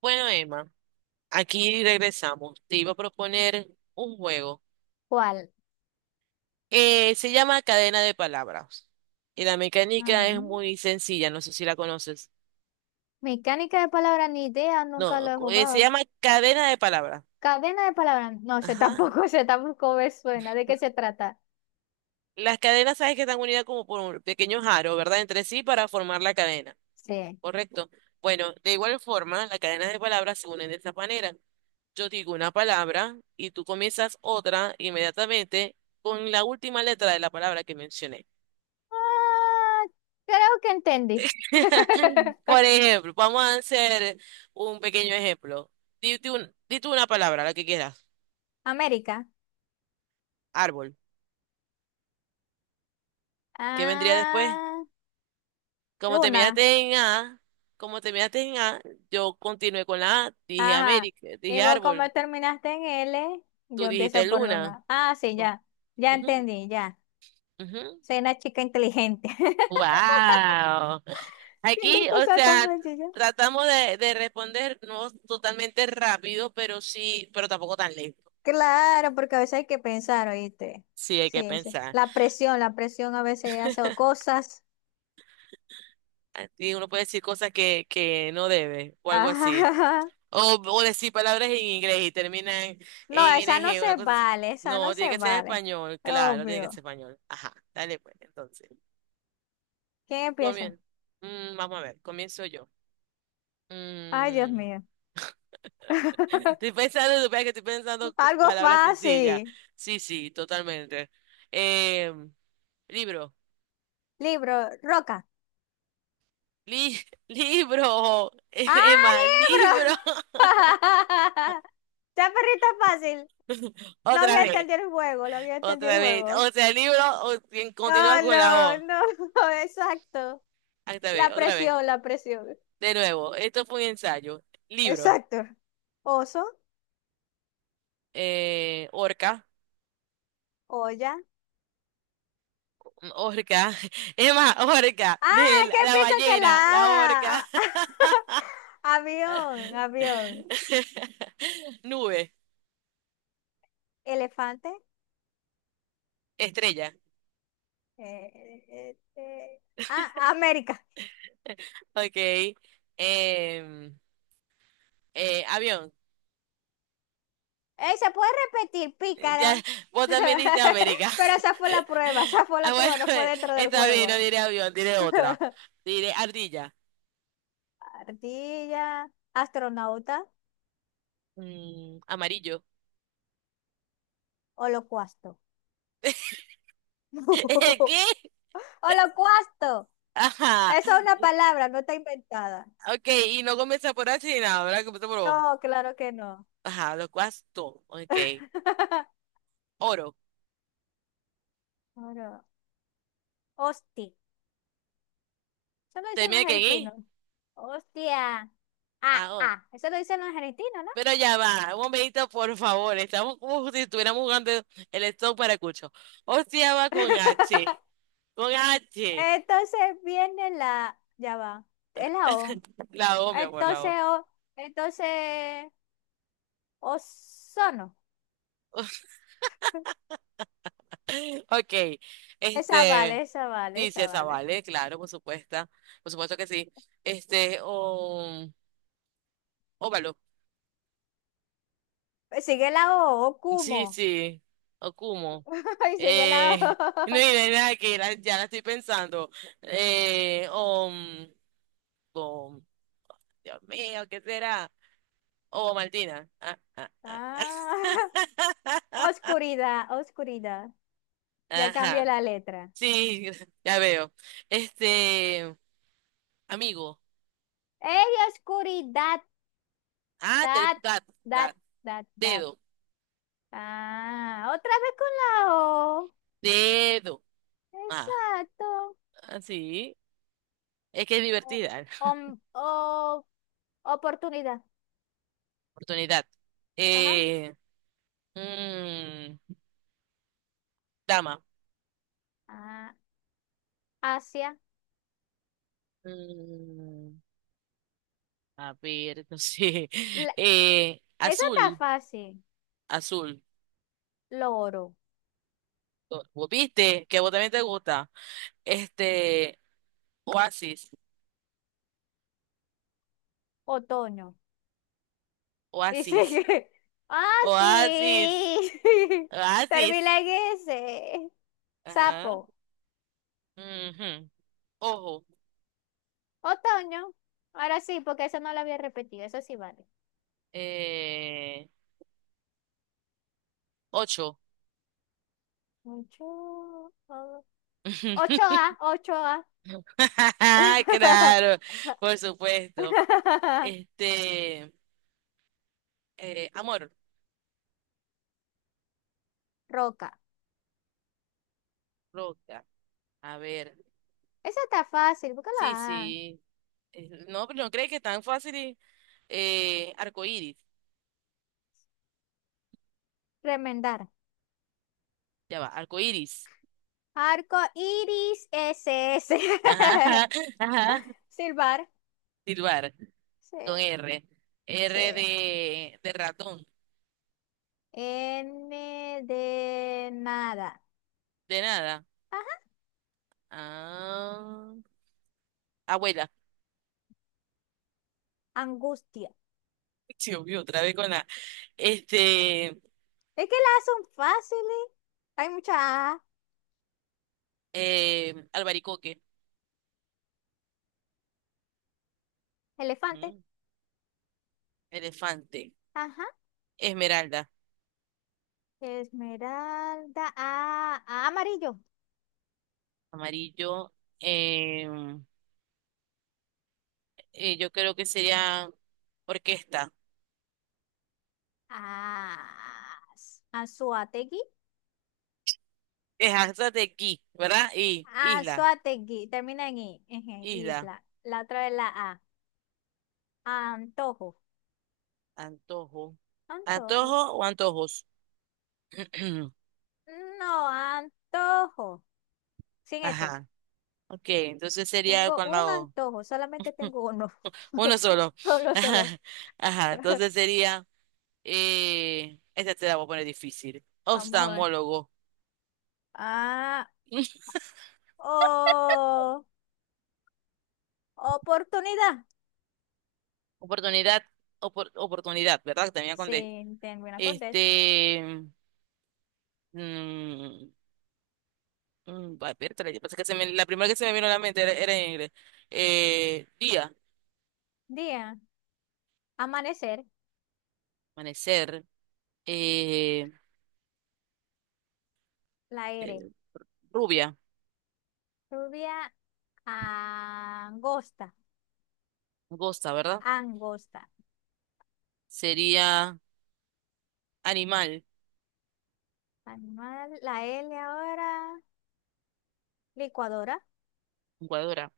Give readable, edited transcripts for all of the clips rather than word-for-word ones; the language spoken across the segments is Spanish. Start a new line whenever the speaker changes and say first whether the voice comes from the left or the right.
right: Bueno, Emma, aquí regresamos. Te iba a proponer un juego.
left: ¿Cuál?
right: Se llama Cadena de Palabras. Y la mecánica es
left: Ujú.
right: muy sencilla, no sé si la conoces.
left: Mecánica de palabras, ni idea, nunca lo
right: No,
left: he
right: se
left: jugado.
right: llama Cadena de Palabras.
left: Cadena de palabras, no sé
right: Ajá.
left: tampoco, sé tampoco me suena. ¿De qué se trata?
right: Las cadenas, sabes que están unidas como por un pequeño aro, ¿verdad? Entre sí para formar la cadena.
left: Sí.
right: ¿Correcto? Bueno, de igual forma, las cadenas de palabras se unen de esta manera. Yo digo una palabra y tú comienzas otra inmediatamente con la última letra de la palabra que mencioné.
left: Ah, creo que entendí.
right: Por ejemplo, vamos a hacer un pequeño ejemplo. Dite una palabra, la que quieras.
left: América.
right: Árbol. ¿Qué vendría después?
left: Ah,
right: Como
left: Luna.
right: terminaste en A, como terminaste en A, yo continué con la A, dije
left: Ajá.
right: América,
left: Y
right: dije
left: vos como
right: árbol,
left: terminaste en L, yo
right: tú
left: empiezo
right: dijiste
left: por
right: luna.
left: Luna. Ah, sí,
right: Oh,
left: ya. Ya
right: ujú,
left: entendí, ya.
right: ujú.
left: Soy una chica inteligente.
right: Wow.
left: Viendo
right: Aquí, o
left: cosas tan
right: sea,
left: sencillas.
right: tratamos de responder no totalmente rápido, pero sí, pero tampoco tan lento.
left: Claro, porque a veces hay que pensar, ¿oíste?
right: Sí, hay que
left: Sí, sí.
right: pensar.
left: La presión a veces hace cosas.
right: Y uno puede decir cosas que no debe, o algo así.
left: Ajá.
right: O decir palabras en inglés y terminan
left: No,
right: en
left: esa no
right: NG, una
left: se
right: cosa así.
left: vale, esa no
right: No, tiene
left: se
right: que ser
left: vale.
right: español, claro, tiene que
left: Obvio.
right: ser español. Ajá, dale pues, entonces.
left: ¿Quién empieza?
right: Comien vamos a ver, comienzo yo.
left: Ay, Dios
right: Mm,
left: mío.
right: Estoy pensando, supongo que estoy pensando
left: Algo
right: palabras sencillas.
left: fácil.
right: Sí, sí, totalmente. Eh, libro.
left: Libro, roca.
right: Li- libro.
left: ¡Ah,
right: Emma, libro.
left: libro! Ya, perrito fácil. No
right: Otra
left: había
right: vez.
left: entendido el juego, no había entendido el
right: Otra vez,
left: juego.
right: o sea, quien continúa
left: No,
right: con la
left: no,
right: O.
left: no, exacto.
right: Otra
left: La
right: vez, otra vez.
left: presión, la presión.
right: De nuevo, esto fue un ensayo. Libro,
left: Exacto. Oso,
right: orca,
left: olla.
right: orca, es más, orca,
left: Ah,
right: de
left: ¿qué
right: la
left: pienso que
right: ballena, la
left: la
right: orca.
left: A? Ah, avión, avión.
right: Nube,
left: Elefante.
right: estrella,
left: eh, eh, eh, eh. Ah, América.
right: ok. Em, avión,
left: Se puede repetir,
right: ya,
left: pícara.
right: vos también dijiste América.
left: Pero esa fue la prueba, esa fue la
right: Ah,
left: prueba,
right: bueno,
left: no fue dentro del
right: está bien,
left: juego.
right: no diré avión, diré otra. Diré ardilla.
left: Ardilla, astronauta,
right: Mm, amarillo.
left: holocausto.
right: ¿Qué?
left: Holocausto.
right: Ajá.
left: Esa es una
right: Y-
left: palabra, no está inventada.
right: Ok, y no comienza por H ni nada, ¿verdad? Comienza por O.
left: No, claro que no.
right: Ajá, lo cual es todo. Ok. Oro.
left: Oro. Hostia. Eso lo dicen los
right: ¿Termina que en
left: argentinos.
right: I?
left: Hostia. Ah,
right: Ah, oro.
left: ah. Eso lo dicen los argentinos, ¿no?
right: Pero ya va, un momentito, por favor. Estamos como si estuviéramos jugando el stop para cucho. Hostia, va con H. Con H.
left: Entonces viene la. Ya va. Es la O.
right: La O, mi amor, la
left: Entonces,
right: O.
left: o, entonces, ozono.
right: Ok.
left: Esa vale,
right: Este,
left: esa vale,
right: dice
left: esa
right: esa,
left: vale.
right: ¿vale? Claro, por supuesto. Por supuesto que sí. Este, o óvalo.
left: Sigue la O,
right: Sí,
left: Okumo.
right: sí, Okumo.
left: Ay, sigue la
right: Eh, no
left: O.
right: hay nada que ya la estoy pensando. Eh, o, mm, o, Dios mío, ¿qué será? O Martina. Ah, ah, ah.
left: Ah, oscuridad, oscuridad. Ya cambié
right: Ajá,
left: la letra.
right: sí, ya veo. Este, amigo.
left: ¡Ey, oscuridad!
right: Ah, te-
left: That,
right: da-
left: that,
right: da-
left: that, that.
right: dedo,
left: Ah, otra vez con la O.
right: dedo. Ah,
left: Exacto.
right: ah, sí, es que es
left: O,
right: divertida.
left: om- o- oportunidad.
right: Oportunidad.
left: Ajá.
right: Eh, mm, dama.
left: Ah, Asia.
right: Mm, A ver, no
left: La, esa está
right: Azul,
left: fácil.
right: azul.
left: Loro.
right: ¿Vos ¿Viste? Que a vos también te gusta. Este, Oasis,
left: Otoño. Y
right: Oasis,
left: sigue. Ah,
right: Oasis,
left: sí.
right: Oasis.
left: Termina en ese.
right: Ajá.
left: Sapo.
right: Ujú. Ojo.
left: Otoño. Ahora sí, porque eso no lo había repetido. Eso sí vale.
right: Eh, ocho.
left: Ocho. o- ocho a ocho a
right: Claro, por supuesto. Este, amor,
left: Roca.
right: roca. A ver.
left: Esa está fácil,
right: Sí,
left: búscala.
right: sí. No, pero no crees que es tan fácil. Arcoíris.
left: Remendar.
right: Ya va, arcoíris.
left: Arco iris s s,
right: Ajá, ajá. ajá.
left: silbar.
right: Silbar,
left: Sí,
right: con R.
left: sí.
right: R de ratón,
left: N de nada.
right: de nada.
left: Ajá.
right: Ah, abuela.
left: Angustia.
right: Sí, obvio, otra vez con la. Este,
left: Es que las son fáciles. Hay mucha A.
right: albaricoque.
left: Elefante.
right: Ujú. Elefante.
left: Ajá.
right: Esmeralda.
left: Esmeralda. A. A amarillo.
right: Amarillo. eh, yo creo que sería orquesta.
left: A. Anzuategui.
right: Dejanza de aquí, ¿verdad? Y
left: Ah,
right: isla.
left: Suategui, termina en I, eje,
right: Isla.
left: isla. La otra es la A. Antojo.
right: Antojo.
left: Antojo.
right: ¿Antojo o antojos?
left: No, antojo. Sin ese.
right: Ajá. Ok, entonces sería
left: Tengo
right: con la
left: un
right: O.
left: antojo, solamente tengo uno.
right: Uno solo.
left: Solo solo.
right: Ajá. Ajá. Entonces sería, esta te la voy a poner difícil.
left: Vamos a ver.
right: Oftalmólogo.
left: Ah, o. Oportunidad.
right: Oportunidad, oportunidad, ¿verdad? Que termina con D.
left: Sin termina con D.
right: Este, mm, va, espérate, yo pensé que la primera que se me vino a la mente era en inglés. Día,
left: Día. Amanecer.
right: amanecer, eh,
left: La R.
right: eh, rubia,
left: Lluvia angosta.
right: gosta, ¿verdad?
left: Angosta.
right: Sería animal,
left: Animal. La L ahora. Licuadora.
right: jugadora.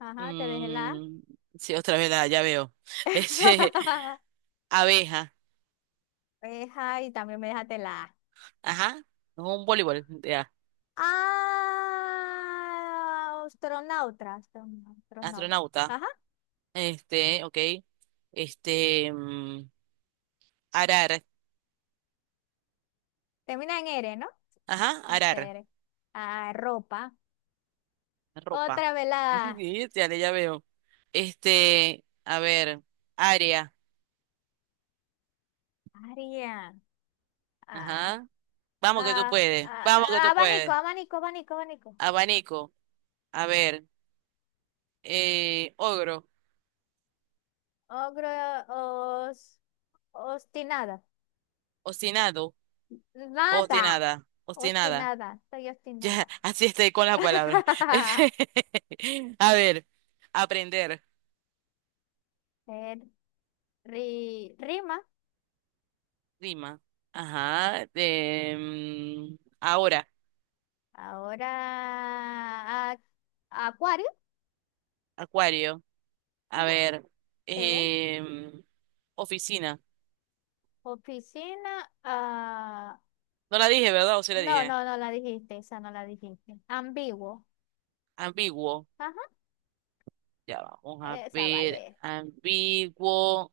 left: Ajá, te dejé la A.
right: Mm, sí, otra vez la, ya veo. Este, abeja,
left: Ajá, y también me dejaste la A.
right: ajá, no, un voleibol, ya,
left: Ah, astronauta, astronauta, astronauta.
right: astronauta,
left: Ajá,
right: este, ok, este, mm, arar,
left: termina en R, ¿no?
right: ajá, arar,
left: Hacer. Ah, ropa.
right: ropa,
left: Otra vez la A.
right: Sí, ya, ya veo. Este, a ver, área,
left: Aria. Ah,
right: ajá,
left: ah,
right: vamos que
left: ah,
right: tú
left: abanico,
right: puedes,
left: abanico, abanico, abanico.
right: abanico, a ver, ogro,
left: Ogro, os, obstinada.
right: obstinado,
left: Nada.
right: obstinada, obstinada.
left: Obstinada, estoy
right: Ya,
left: obstinada.
right: así estoy con las palabras. A ver, aprender,
left: Eh, Rima.
right: rima. Ajá. Ahora,
left: Ahora acuario.
right: acuario. A
left: Ujú.
right: ver,
left: Sí.
right: em, oficina.
left: Oficina. Ah,
right: No la dije, ¿verdad? ¿O sí la
left: no,
right: dije?
left: no, no la dijiste. Esa no la dijiste. Ambiguo.
right: Ambiguo.
left: Ajá.
right: Ya vamos a
left: Esa
right: ver.
left: vale.
right: Ambiguo.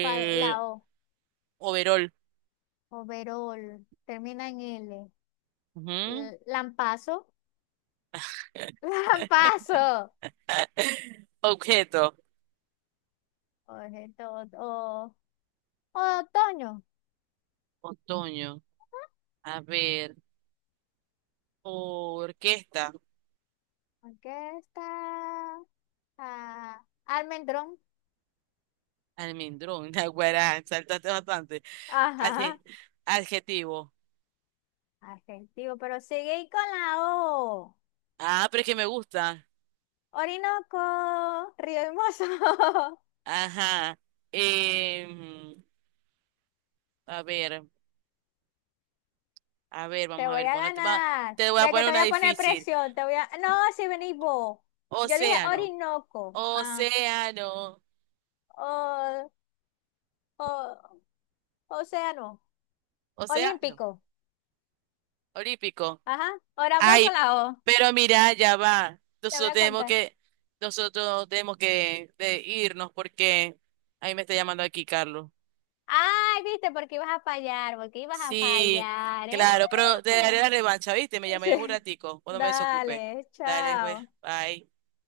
left: ¿Cuál? La O.
right: overall.
left: Overol. Termina en L.
right: Ujú.
left: Lampazo. Lampazo.
right: Objeto.
left: Objeto. Otoño.
right: Otoño. A ver. Orquesta.
left: Aquí está. Ah, almendrón.
right: Almendrón. Naguará. Saltaste bastante.
left: Ajá.
right: Adje- adjetivo.
left: Adjetivo, pero sigue ahí con la O.
right: Ah, pero es que me gusta.
left: Orinoco, Río Hermoso.
right: Ajá. Em, a ver,
left: Te
right: vamos a
left: voy
right: ver,
left: a
right: ponete, va,
left: ganar.
right: te voy a
left: Ve que
right: poner
left: te voy
right: una
left: a poner
right: difícil.
left: presión. Te voy a. No, si venís vos. Yo dije
right: Océano,
left: Orinoco. Ah,
right: océano,
left: o, o, océano.
right: océano,
left: Olímpico.
right: olímpico.
left: Ajá. Ahora vos con
right: Ay,
left: la O.
right: pero mira, ya va.
left: Te voy a contar.
right: Nosotros tenemos que de irnos porque ahí me está llamando aquí Carlos.
left: Ay, viste, porque ibas a fallar, porque ibas a
right: Sí,
left: fallar, ¿eh?
right: claro, pero te daré la revancha, ¿viste? Me llamáis en un
left: Sí.
right: ratico, cuando me desocupe.
left: Dale,
right: Dale, pues,
left: chao.
right: bye.